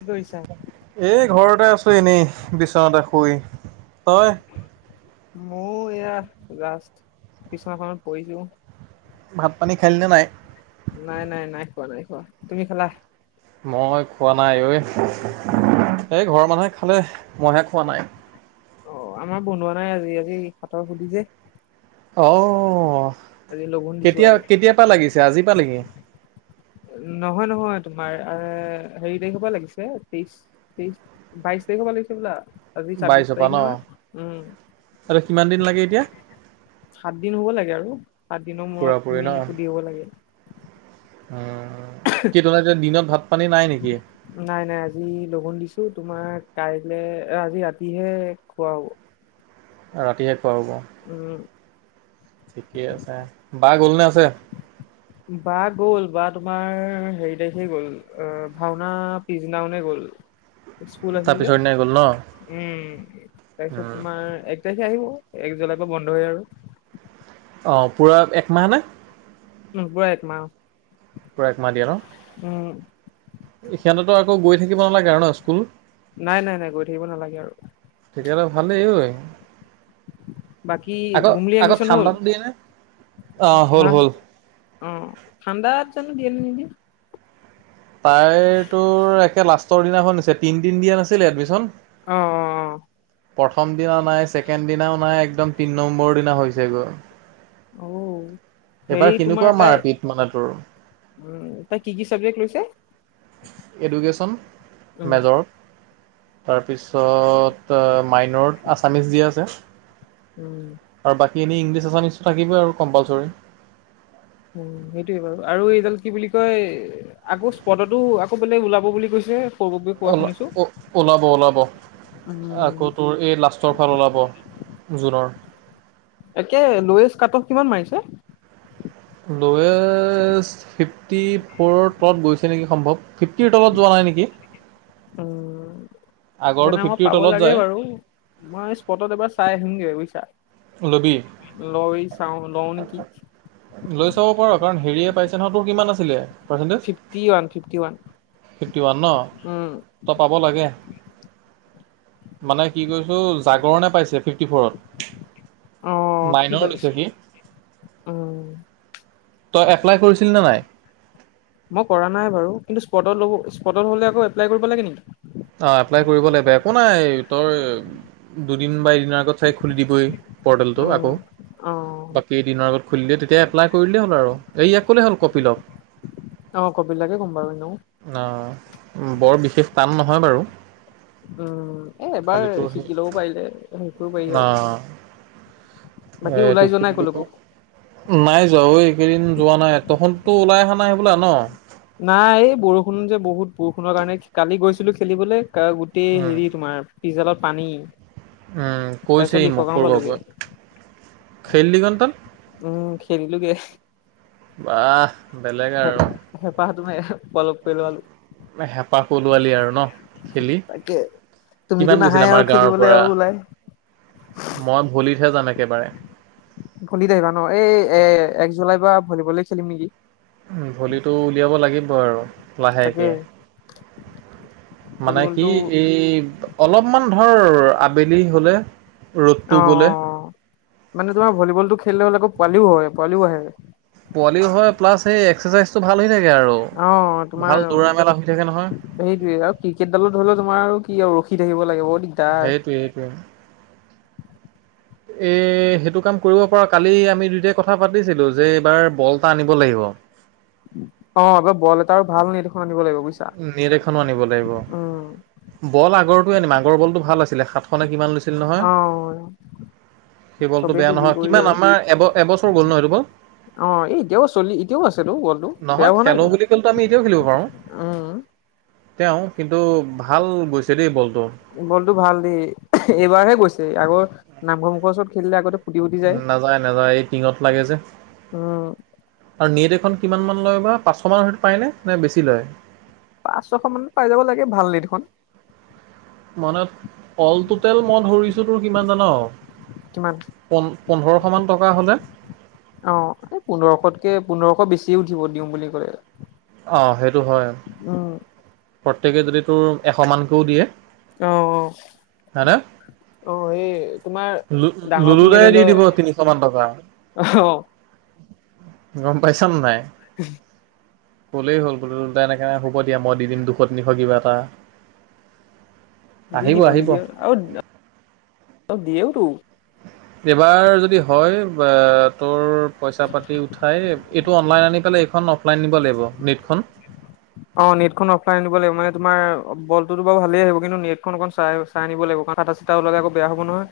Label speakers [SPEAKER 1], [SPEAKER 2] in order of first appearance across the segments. [SPEAKER 1] কি কৰিছা?
[SPEAKER 2] এই ঘৰ আছো এনেই বিচনাতে শুই তই
[SPEAKER 1] মোৰ এয়া লাষ্ট বিছনাখনত পঢ়িছো।
[SPEAKER 2] ভাত পানী খালে নাই।
[SPEAKER 1] নাই নাই নাই খোৱা তুমি খালা।
[SPEAKER 2] মই খোৱা নাই ঐ এই ঘৰৰ মানুহে খালে মইহে খোৱা নাই।
[SPEAKER 1] অ আমাৰ বনোৱা নাই আজি আজি হাতৰ সুধি যে।
[SPEAKER 2] অ
[SPEAKER 1] আজি লঘোণ দিছো
[SPEAKER 2] কেতিয়া
[SPEAKER 1] আৰু।
[SPEAKER 2] কেতিয় পৰা লাগিছে আজিৰ পৰা নেকি।
[SPEAKER 1] নহয় নহয় তোমাৰ এ হেৰি তাৰিখৰ পৰা লাগিছে তেইশ তেইশ বাইশ। [unintelligible] ছাব্বিশ
[SPEAKER 2] বাইছৰ পৰা
[SPEAKER 1] তাৰিখ
[SPEAKER 2] ন?
[SPEAKER 1] নহয়। উম
[SPEAKER 2] আৰু কিমান দিন লাগে? এতিয়া?
[SPEAKER 1] সাত দিন হ'ব লাগে আৰু, সাত দিনৰ
[SPEAKER 2] পুৰা
[SPEAKER 1] মূৰত
[SPEAKER 2] পুৰি ন
[SPEAKER 1] তুমি সুধিব হব লাগে।
[SPEAKER 2] উম, কি তোমাৰ তাত দিনত ভাত পানী নাই নেকি?
[SPEAKER 1] নাই নাই আজি লঘোণ দিছো তোমাৰ কাইলে আজি ৰাতিহে খোৱা হব
[SPEAKER 2] ৰাতিহে খোৱা হব।
[SPEAKER 1] উম
[SPEAKER 2] ঠিকে আছে বা গলনে আছে
[SPEAKER 1] বা গ'ল বা তোমাৰ হেৰি তাৰিখে গ'ল ভাওনা পিছ দিনা খনে গ'ল। স্কুল
[SPEAKER 2] তাৰ
[SPEAKER 1] আহিলে
[SPEAKER 2] পিছৰ দিনাই গ'ল ন?
[SPEAKER 1] উম তাৰপিছত
[SPEAKER 2] উম
[SPEAKER 1] তোমাৰ এক তাৰিখ। আহিব এক জুলাইৰ পৰা বন্ধ হয় আৰু।
[SPEAKER 2] অঁ পোৰা এক মাহ নে?
[SPEAKER 1] উ পুৰা এক মাহ অ
[SPEAKER 2] পুৰা একমাহ দিয়ে ন সিঁহতৰটো আকৌ গৈ থাকিব নালাগে ন স্কুল
[SPEAKER 1] নাই নাই নাই গৈ থাকিব নালাগে আৰু
[SPEAKER 2] তেতিয়লে ভালেই ঐ
[SPEAKER 1] বাকী
[SPEAKER 2] আকৌ আকৌ ঠাণ্ডাটো দিয়ে নে। অ' হ'ল
[SPEAKER 1] অহ
[SPEAKER 2] হ'ল
[SPEAKER 1] অ ঠাণ্ডাত জানো দিয়ে নে নিদিয়ে।
[SPEAKER 2] তাইতো একে লাষ্টৰ দিনাখন নিছে তিনিদিন দিয়া নাছিল এডমিশ্যন।
[SPEAKER 1] অ অ অ।
[SPEAKER 2] প্ৰথম দিনা নাই ছেকেণ্ড দিনাও নাই একদম তিনি নম্বৰৰ দিনা হৈছেগৈ।
[SPEAKER 1] ঔ
[SPEAKER 2] এবাৰ কেনেকুৱা মাৰপিত মানে তোৰ
[SPEAKER 1] উম তই কি কি চাবজেক্ট লৈছে
[SPEAKER 2] এডুকেশ্যন
[SPEAKER 1] উম
[SPEAKER 2] মেজৰ তাৰপিছত মাইনৰত আছামিছ দিয়া আছে
[SPEAKER 1] উম
[SPEAKER 2] সেইখনেই ইংলিছ আছামিছটো থাকিবই আৰু কম্পালচৰি
[SPEAKER 1] উ সেইটোয়ে বাৰু আৰু এইডাল কি বুলি কয় আকৌ স্পদতো আকৌ বেলেগ ওলাব বুলি কৈছে সৌৰভে কোৱা
[SPEAKER 2] অওল
[SPEAKER 1] শুনিছো।
[SPEAKER 2] ওলাব ওলাব আকৌ তোৰ এই লাষ্টৰ ফাল ওলাব জুনৰ
[SPEAKER 1] তাকে লয়েজ কাট অফ কিমান মাৰিছে
[SPEAKER 2] লৱেচ ফিফটি ফ'ৰ তলত গৈছে নেকি সম্ভৱ ফিফ্তি তলত যোৱা নাই নেকি
[SPEAKER 1] উম,
[SPEAKER 2] আগৰটো
[SPEAKER 1] তেনে মই
[SPEAKER 2] ফিফটিৰ
[SPEAKER 1] পাব
[SPEAKER 2] তলত
[SPEAKER 1] লাগে
[SPEAKER 2] যায়
[SPEAKER 1] বাৰু মই স্পটত এবাৰ চাই আহিমগে বুজিছা
[SPEAKER 2] লবি লৈ
[SPEAKER 1] লৈ চাওঁ লওঁ
[SPEAKER 2] চাব
[SPEAKER 1] নেকি
[SPEAKER 2] পাৰ কাৰণ হেৰিয়ে পাইছে তোৰ কিমান আছিলে percentage
[SPEAKER 1] fifty one fifty one
[SPEAKER 2] fifty one ন
[SPEAKER 1] উম,
[SPEAKER 2] তই পাব লাগে। মানে কি কৈছো জাগৰণে পাইছে ফিফটি ফৰত
[SPEAKER 1] আহ সি
[SPEAKER 2] মাইনৰ লৈছে
[SPEAKER 1] পাইছে
[SPEAKER 2] সি
[SPEAKER 1] উমম
[SPEAKER 2] তই এপ্লাই কৰিছিল নে নাই
[SPEAKER 1] মই কৰা নাই বাৰু কিন্তু স্পটত লব স্পটত হ'লে আকৌ এপ্লাই কৰিব লাগে নেকি
[SPEAKER 2] অ এপ্লাই কৰিব লাগিব একো নাই তই দুদিন বা দিনাৰ আগত চাইট খুলি দিবই পৰ্টেলটো
[SPEAKER 1] উম,
[SPEAKER 2] আকৌ।
[SPEAKER 1] অ',
[SPEAKER 2] বাকী দিনৰ আগত- খুলি দিলে তেতিয়া এপ্লাই কৰি দিলেই হ'ল আৰু এইয়া কলে হ'ল কপিলক
[SPEAKER 1] অ' কপিল দাকে ক'ম বাৰু এনেও
[SPEAKER 2] অ বৰ বিশেষ টান নহয় বাৰু
[SPEAKER 1] উম এ এবাৰ
[SPEAKER 2] খালিতো সেই
[SPEAKER 1] শিকি লও পাৰিলে শিকিব পাৰি
[SPEAKER 2] অ
[SPEAKER 1] আৰু বাকী
[SPEAKER 2] এইটো
[SPEAKER 1] ওলাই যোৱা
[SPEAKER 2] কি
[SPEAKER 1] নাই
[SPEAKER 2] বুলি
[SPEAKER 1] কলৈকো
[SPEAKER 2] কয় নাই যোৱা ঐ এইকেইদিন যোৱা নাই তহঁততো ওলাই অহা নাই হবলা ন
[SPEAKER 1] নাই এই বৰষুণ যে বহুত বৰষুণৰ কাৰণে কালি গৈছিলো খেলিবলে গোটেই
[SPEAKER 2] উম
[SPEAKER 1] হেৰি তোমাৰ পি্জেলৰ পানী
[SPEAKER 2] উম
[SPEAKER 1] তাৰপিছত
[SPEAKER 2] কৈছেই মোক
[SPEAKER 1] লিখগাও পালোগে
[SPEAKER 2] সৰুবাবুৱে খেলিলি কণ তই
[SPEAKER 1] উম খেলিলো গে ৷
[SPEAKER 2] বাহ! বেলেগ আৰু
[SPEAKER 1] হেপাহা তুমাৰ [unintelligible]
[SPEAKER 2] হেঁপাহ পলোৱালি আৰু ন খেলি।
[SPEAKER 1] তাকে তুমিতো
[SPEAKER 2] কিমান গৈছিল
[SPEAKER 1] নাহাই
[SPEAKER 2] আমাৰ
[SPEAKER 1] আৰু
[SPEAKER 2] গাঁৱৰ
[SPEAKER 1] খেলিবলৈ
[SPEAKER 2] পৰা
[SPEAKER 1] আৰু ওলাই।
[SPEAKER 2] মই ভলিতহে যানে
[SPEAKER 1] ভলিত আহিবা ন এই এ এক জুলাইৰ পৰা ভলীবলে খেলিম নেকি?
[SPEAKER 2] ভলিটো উলিয়াব লাগিব আৰু
[SPEAKER 1] তাকে
[SPEAKER 2] লাহেকে৷ মানে কি
[SPEAKER 1] ভলীবলটো
[SPEAKER 2] এই অলপমান ধৰ আবেলি হ'লে
[SPEAKER 1] অ',
[SPEAKER 2] ৰ'দটো গ'লে
[SPEAKER 1] অ', মানে তোমাৰ ভলীবল টো খেললে হ'লে আকৌ পোৱালিও হয় পোৱালিও আহে৷
[SPEAKER 2] পোৱালিও হয় প্লাচ এই এক্সাৰচাইজটো ভাল হয় নাই
[SPEAKER 1] অ তোমাৰ
[SPEAKER 2] থাকে নহয়
[SPEAKER 1] সেইটোৱে আৰু ক্ৰিকেটডালত ধৰিলেও তোমাৰ আৰু কি আৰু দি থাকিব লাগিব দিগদাৰ
[SPEAKER 2] সেইটোৱে সেইটোৱে। এ সেইটো কাম কৰিব পৰা। কালি আমি দুয়টাই কথা পাতিছিলো যে এইবাৰ বল এটা আনিব লাগিব।
[SPEAKER 1] অ বল এটা আৰু ভাল নেট এখন আনিব লাগিব ৷
[SPEAKER 2] নেট এখনো আনিব লাগিব বল আগৰ আগৰ বলটো ভাল আছিলে সাতশ নে কিমান লৈছিল
[SPEAKER 1] অ
[SPEAKER 2] সেইবলতটো
[SPEAKER 1] চবেই
[SPEAKER 2] বেয়া
[SPEAKER 1] তুলি
[SPEAKER 2] নহয়
[SPEAKER 1] কৰি
[SPEAKER 2] কিমান
[SPEAKER 1] আৰু
[SPEAKER 2] আমাৰ এব এবছৰ গ'ল ন এইটো বল?
[SPEAKER 1] অ এই এতিয়াও চলি এতিয়াও আছেতো বলটো বেয়া
[SPEAKER 2] নহয়
[SPEAKER 1] হোৱা
[SPEAKER 2] খেলো
[SPEAKER 1] নাইতো
[SPEAKER 2] বুলি কলেটো আমি এতিয়াও খেলিব পাৰো৷ [inaudible]
[SPEAKER 1] উম
[SPEAKER 2] তেওঁ কিন্তু ভাল গৈছে দেই বল
[SPEAKER 1] বলটো ভাল দেই এইবাৰহে গৈছে আগৰ নামঘৰ মুখৰ ওচৰত খেলিলে আগতে ফুটি ফুটি যায়
[SPEAKER 2] নাযায়-নাযায় এই টিঙত লাগে যে
[SPEAKER 1] উম
[SPEAKER 2] আৰু নেট এখন কিমানমান লয় বা পাঁচশমান হয়তো পাইনে নে বেছি লয়?
[SPEAKER 1] পাঁচ ছশ মানত পাই যাব লাগে ভাল নেট এখন ৷
[SPEAKER 2] মানে অলটোতেল মই ধৰিছো তোৰ কিমান জান?
[SPEAKER 1] কিমান
[SPEAKER 2] প পোন্ধৰশ মান টকা হ'লে
[SPEAKER 1] অ এই পোন্ধৰশতকে পোন্ধৰশ বেছি উঠিব দিওঁ বুলি কলে ৷
[SPEAKER 2] অঁ সেইটো হয় ৷ প্ৰত্যেকে যদি তোৰ এশ মানকেও দিয়ে৷
[SPEAKER 1] অ-অ
[SPEAKER 2] হা হয়নে? ললো দাই দি দিব তিনিশ মান টকা৷
[SPEAKER 1] অহ
[SPEAKER 2] গম পাইছ নে?
[SPEAKER 1] হ [unintelligible]
[SPEAKER 2] ক'লেই হল বোলো দুলু দা এনেকে হ'ব দিয়া মই দি দিম দুশ তিনিশ কিবা এটা ৷
[SPEAKER 1] দি দিব নিদিয়ে আৰু দিয়েও তো!
[SPEAKER 2] এইবাৰ যদি হয় বা তোৰ পইচা পাতি উঠাই এইটো অনলাইন আনি পেলাই খন অফলাইন নিব লাগিব নেটখন ৷
[SPEAKER 1] অ নেটখন অফলাইন আনিব লাগিব মানে তোমাৰ বলটোতো বাৰু ভালে আহিব কিন্তু নেটখন অকণ চাই-চাই আনিব লাগিব। ফাটা চটা ওলাই আকৌ বেয়া হ'ব নহয়৷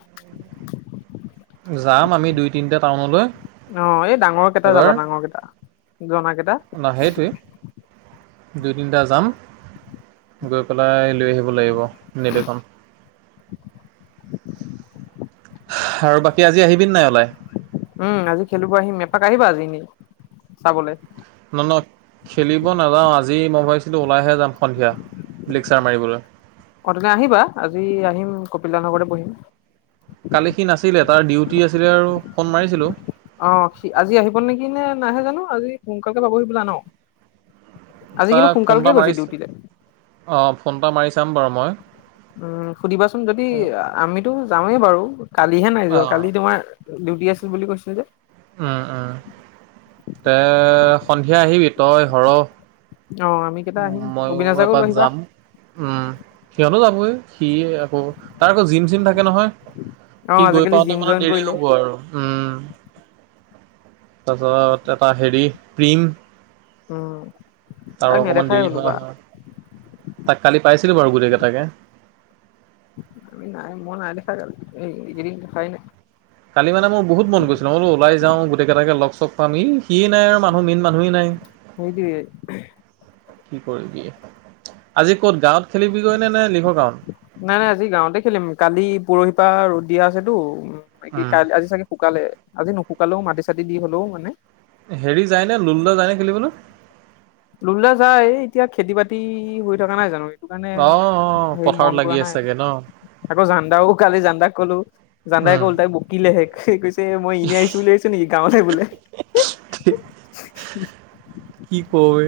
[SPEAKER 2] [unintelligible] যাম আমি দুই তিনিটা টাউনলৈ
[SPEAKER 1] আহ এই ডাঙৰ কেইটা
[SPEAKER 2] এবাৰ
[SPEAKER 1] যাবা ডাঙৰ কেইটা জনা কেইটা৷
[SPEAKER 2] ন সেইটোৱে দুই তিনিটা যাম গৈ পেলাই লৈ আহিব লাগিব নেট এখন৷ আৰু বাকী আজি আহিবি নে?
[SPEAKER 1] উম আজি খেলিব আহিম এপাক আহিবা আজি এনে চাবলে?
[SPEAKER 2] নহ ন খেলিব নাযাও আজি মই ভাবিছিলো ওলাইহে যাম। সন্ধিয়া লেকচাৰ মাৰিবলৈ
[SPEAKER 1] অ তেনে আহিবা আজি আহিম কপিল নগৰতে বহিম।
[SPEAKER 2] কালি সি নাছিলে তাৰ ডিউটি আছিলে আৰু ফোন মাৰিছিলো
[SPEAKER 1] অ সি আজি আহিব নেকি? নে নাইহে জানো আজি সোনকালকে পাবহি ন? আজি কিন্তু
[SPEAKER 2] তাক ফোন
[SPEAKER 1] সোনকালকে
[SPEAKER 2] এটা
[SPEAKER 1] গৈছে
[SPEAKER 2] মাৰি
[SPEAKER 1] ডিউটিতে
[SPEAKER 2] সময়
[SPEAKER 1] উম সুধিবাচোন যদি আমিতো যাওঁৱেই বাৰু কালিহে নাই যোৱা
[SPEAKER 2] অঁ
[SPEAKER 1] কালি তোমাৰ ডিউটি আছিল বুলি কৈছিলো যে।
[SPEAKER 2] উম উম এ সন্ধিয়া আহিবি তই সৰহ
[SPEAKER 1] অ আমি কেইটা
[SPEAKER 2] উ
[SPEAKER 1] আহিম
[SPEAKER 2] মই
[SPEAKER 1] অবিনাশাকো
[SPEAKER 2] এপাক
[SPEAKER 1] লৈ আহিবা
[SPEAKER 2] যাম উম সিহঁতো যাবই সি অ তাৰ আকৌ জিম চিম থাকে নহয়।
[SPEAKER 1] অ
[SPEAKER 2] সি গৈ
[SPEAKER 1] আজিকালি
[SPEAKER 2] পাওতে
[SPEAKER 1] জিম
[SPEAKER 2] মানে
[SPEAKER 1] জইন
[SPEAKER 2] দেৰি
[SPEAKER 1] কৰিলে
[SPEAKER 2] হ'ব আৰু উম। তাৰপিছত এটা হেৰি প্ৰিম
[SPEAKER 1] উম।
[SPEAKER 2] তাৰ
[SPEAKER 1] তাক
[SPEAKER 2] অকণমান
[SPEAKER 1] নেদেখাই
[SPEAKER 2] দেৰি
[SPEAKER 1] হলো
[SPEAKER 2] হৈ
[SPEAKER 1] বা
[SPEAKER 2] অহা। তাক কালি পাইছিলো বাৰু গোটেই কেইটাকে।
[SPEAKER 1] আমি নাই মই নাই দেখা কালি। এইকেইদিন দেখাই নাই।
[SPEAKER 2] কালি মানে মোৰ বহুত চ পাম ই সিয়েই নাই আৰু মানুহ মেইন মানুহেই নাই।
[SPEAKER 1] সেইটোৱে
[SPEAKER 2] কি কৰিবি আজি ক'ত গাঁৱত খেলিবিগৈ নে নে লিখ গাঁৱত?
[SPEAKER 1] নাই নাই আজি গাঁৱতে খেলিম। কালি পৰহিপা ৰ'দ দিয়া আছেতো। কি
[SPEAKER 2] উম
[SPEAKER 1] কাই আজি চাগে শুকালে আজি নুশুকালেও মাটি চাটি দি হলেও মানে
[SPEAKER 2] হেৰি যায় নে লুলো দা যায় নে খেলিবলে?
[SPEAKER 1] লুলো দা যায় এতিয়া খেতি বাতি হৈ থকা নাই জানো? সেইটো কাৰণে
[SPEAKER 2] অ অ
[SPEAKER 1] হেৰি
[SPEAKER 2] পথাৰত
[SPEAKER 1] মন
[SPEAKER 2] লাগি
[SPEAKER 1] কৰা
[SPEAKER 2] আছে
[SPEAKER 1] নাই।
[SPEAKER 2] চাগে ন
[SPEAKER 1] আকৌ জানদাও কালি জানদা ক ক'লো জানদাই আকৌ
[SPEAKER 2] উম
[SPEAKER 1] ওলোটাই বকিলেহে। কৈছে মই এনে আহিছো বুলি ভাবিছ নেকি? [unintelligible] বোলে। [inaudible]
[SPEAKER 2] কি কয়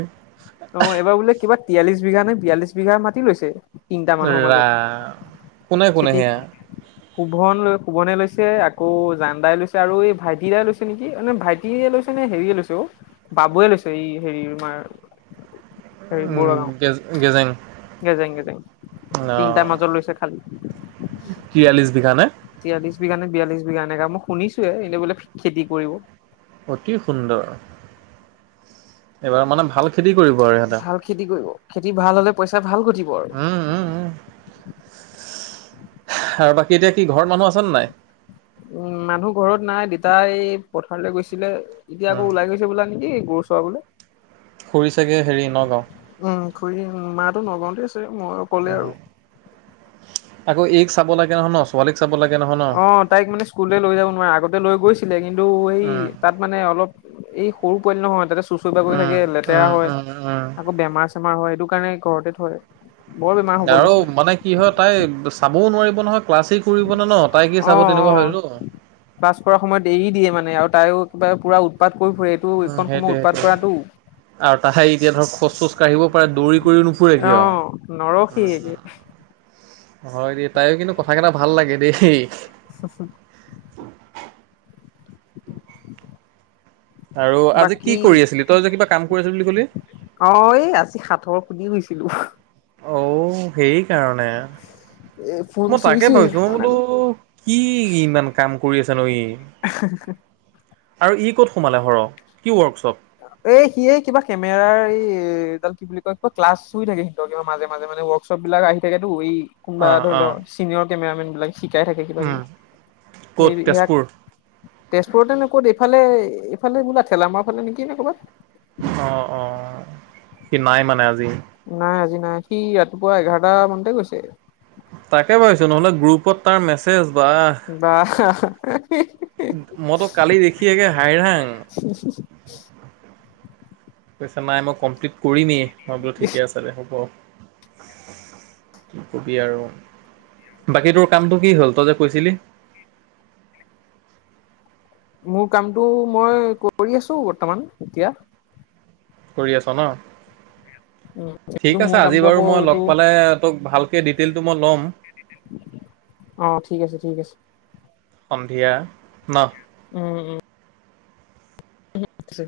[SPEAKER 1] অ এইবাৰ বোলে কিবা তিয়াল্লিশ বিঘা নে বিয়াল্লিশ বিঘা মাতি লৈছে। তিনিটা মানুহৰ মাজত
[SPEAKER 2] ৰাম কোনে কোনে
[SPEAKER 1] খেতি
[SPEAKER 2] সেয়া
[SPEAKER 1] শুভন লৈ শোভনে লৈছে আকৌ জানদাই লৈছে আৰু এই ভাইটি দাই লৈছে নেকি ভাইটি লৈছে। হেৰিয়ে লৈছে অ বাবুৱে লৈছে এই হেৰি তোমাৰ
[SPEAKER 2] উম গজ গেজং।
[SPEAKER 1] গেজাইং গেজেং তিনটাৰ মাজত লৈছে খালি।
[SPEAKER 2] তিয়াল্লিছ বিঘা নে?
[SPEAKER 1] বিশ বিঘানে বিয়াল্লিশ বিঘা এনেকে মই শুনিছোৱে এনে বোলে খেতি কৰিব।
[SPEAKER 2] অতি সুন্দৰ এইবাৰ মানে ভাল খেতি কৰিব আৰু সিহঁতে।
[SPEAKER 1] ভাল খেতি কৰিব খেতি ভাল হলে পইচা ভাল ঘটিব আৰু
[SPEAKER 2] উম উম উম আৰু বাকী এতিয়া কি ঘৰৰ মানুহ আছেনে নাই?
[SPEAKER 1] উম মানুহ ঘৰত নাই দেতাই এই পথাৰলৈ গৈছিলে, এতিয়া আকৌ
[SPEAKER 2] উম
[SPEAKER 1] ওলাই গৈছে বোলা নেকি? গৰু চৰাবলে।
[SPEAKER 2] খুৰি চাগে হেৰি নগাঁও?
[SPEAKER 1] খুুৰী মাটো নগাঁওতে আছে মই অক'লে আৰু।
[SPEAKER 2] উম আকৌ এই চাব লাগে নহয় ন ছোৱালীক চাব লাগে নহয় ন
[SPEAKER 1] অ তাইক মানে স্কুললে লৈ যাব নোৱাৰে। আগতে লৈ গৈছিলে কিন্তু সেই
[SPEAKER 2] উম
[SPEAKER 1] তাত মানে অলপ এই সৰু পোৱালি নহয় তাতে চুচৰি বাগৰি থাকে
[SPEAKER 2] উম
[SPEAKER 1] লেতেৰা
[SPEAKER 2] উম
[SPEAKER 1] হয়
[SPEAKER 2] উম উম
[SPEAKER 1] আকৌ বেমাৰ চেমাৰ হয়। সেইটো কাৰণে ঘৰতে থয়। বৰ বেমাৰ হ'ব
[SPEAKER 2] আৰু
[SPEAKER 1] লৈছিলে
[SPEAKER 2] মানে কি হয়, তাই চাবও নোৱাৰিব নহয়। ক্লাছেই কৰিব নে ন তাই কি
[SPEAKER 1] অ
[SPEAKER 2] চাব
[SPEAKER 1] অ
[SPEAKER 2] তেনেকুৱা হয়তো
[SPEAKER 1] পাছ পৰা সম ক পুৰা উৎপাত কৰি ফুৰে
[SPEAKER 2] উম সেইটোৱে সেইটোৱে
[SPEAKER 1] এইটো
[SPEAKER 2] আৰু তাহে এতিয়া ধৰক খোজ চোজ কাঢ়িব পাৰে দৌৰি কৰিও নুফুৰে
[SPEAKER 1] অ
[SPEAKER 2] কিয়
[SPEAKER 1] নৰখি
[SPEAKER 2] আৰু
[SPEAKER 1] একে।
[SPEAKER 2] হয় দেই তাইও কিন্তু কথা কেইটা ভাল লাগে দেই।
[SPEAKER 1] [unintelligible] [inaudible]
[SPEAKER 2] আৰু আজি কি
[SPEAKER 1] বাকী
[SPEAKER 2] কৰি আছিলি তই যে কিবা কাম কৰি আছিল বুলি কলি।
[SPEAKER 1] অ এই আজি সাঠৰ সুধি হুইছিলো।
[SPEAKER 2] অঔ সেই কাৰণে।
[SPEAKER 1] এ ফোন
[SPEAKER 2] মই তাকে
[SPEAKER 1] চুইছোহে
[SPEAKER 2] ভাবিছো ম
[SPEAKER 1] অকমান
[SPEAKER 2] বোলো
[SPEAKER 1] আগত
[SPEAKER 2] কি ইমান কাম কৰি আছে ন ই।
[SPEAKER 1] [unintelligible]
[SPEAKER 2] আৰু ই ক'ত সোমালে হৰ কি ৱৰ্কশ্বপ?
[SPEAKER 1] এ সি কিবা কেমেৰাৰ এই এডাল কি বুলি কয় কিবা ক্লাছ শুই থাকে সিহতৰ কিবা মাজে মাজে মানে। লক চপ বিলাক আহি থাকে টো। কোনোবা
[SPEAKER 2] অঁ
[SPEAKER 1] ধৰিলে
[SPEAKER 2] অঁ
[SPEAKER 1] ছিনিয়ৰ কেমেৰামেন। বিলাক শিকাই থাকে কিবা
[SPEAKER 2] উম
[SPEAKER 1] কিবি
[SPEAKER 2] ক'ত
[SPEAKER 1] এইয়াক
[SPEAKER 2] তেজপুৰ
[SPEAKER 1] তেজপুৰতে নে ক'ত এইফালে এইফালে বোলা ঠেলামাৰ ফালে নেকি ন ক'ৰবাত
[SPEAKER 2] অ অ সি নাই মানে আজি।
[SPEAKER 1] নাই আজি সি ৰাতিপুৱা এঘাৰটা মানতে গৈছে?
[SPEAKER 2] তাকে ভাবিছো নহ'লে গ্ৰুপত তাৰ মেছেজ। বা
[SPEAKER 1] বা
[SPEAKER 2] মইতো কালি দেখিেগে হাই হাং। কৈছা নাই মই কমপ্লিট কৰিমেই মই বোলো ঠিকে আছে দে হ'ব। কি কবি আৰু বাকী তোৰ কামটো কি হ'ল তই যে কৈছিলি? [inaudible]
[SPEAKER 1] মোৰ কামটো মই কৰি আছো বৰ্তমান এতিয়া।
[SPEAKER 2] কৰি আছ ন
[SPEAKER 1] উম এইটো
[SPEAKER 2] ঠিক
[SPEAKER 1] মোৰ
[SPEAKER 2] আছে আজি
[SPEAKER 1] কামটো
[SPEAKER 2] বাৰু
[SPEAKER 1] আকৌ
[SPEAKER 2] মই
[SPEAKER 1] এইটো
[SPEAKER 2] লগ পালে তোক। ভালকৈ ডিটেইলটো মই ল'ম।
[SPEAKER 1] অ ঠিক আছে ঠিক আছে।
[SPEAKER 2] সন্ধিয়া ন।
[SPEAKER 1] উম উম ছে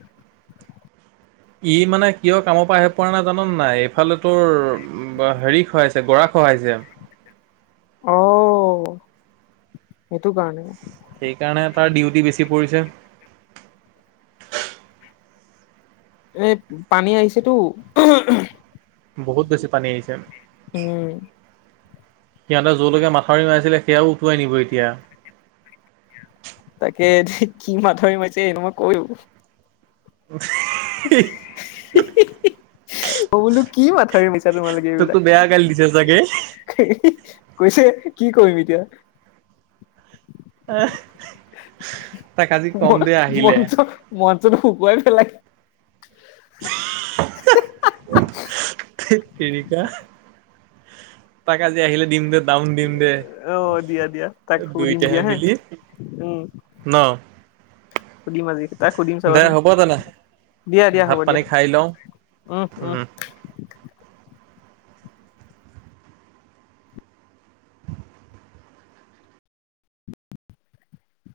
[SPEAKER 2] ই মানে কিয় কামৰ পৰা আহে পোৱা নাই জান নাই এইফালে তোৰ হেৰি খাইছে গৰা। সই যায়।
[SPEAKER 1] অ সেইটো কাৰণে।
[SPEAKER 2] সেইকাৰণে তাৰ ডিউটি বেছি পৰিছে।
[SPEAKER 1] এ পানী আহিছেতো।
[SPEAKER 2] বহুত বেছি পানী আহিছে
[SPEAKER 1] উম
[SPEAKER 2] সিহঁতে যলৈকে মাথাউৰি মাৰাইছিলে। তেইও উঠুৱাই নিব এতিয়া।
[SPEAKER 1] তাকে যে কি মাথাৰি মাৰিছে সটো মই কৈ। অ বোলো কি মাথা। এই মিছা তোমালোকে
[SPEAKER 2] তোকতো
[SPEAKER 1] এইবিলাক?
[SPEAKER 2] বেয়া গালি দিছে চাগে
[SPEAKER 1] কৈছে কি কৰিম এতিয়া।
[SPEAKER 2] আহ
[SPEAKER 1] মই মনটো ম। কুব পেলাই হে হে হা হা।
[SPEAKER 2] থেততেৰিকা তাক আজি আহিলে দিম দে। ডাউন দিম দে
[SPEAKER 1] অ দিয়া দিয়া তাক সুধিম
[SPEAKER 2] দুইটাহে
[SPEAKER 1] দিয়া হে
[SPEAKER 2] মিলি। ন
[SPEAKER 1] খুদি আজি। তাইক সুধিম
[SPEAKER 2] দে
[SPEAKER 1] চাবাচোন
[SPEAKER 2] হ'ব তেনে
[SPEAKER 1] দিয়া দিয়া
[SPEAKER 2] ভাত
[SPEAKER 1] হ'ব দিয়া।
[SPEAKER 2] পানী খাই লওঁ উম [inaudible]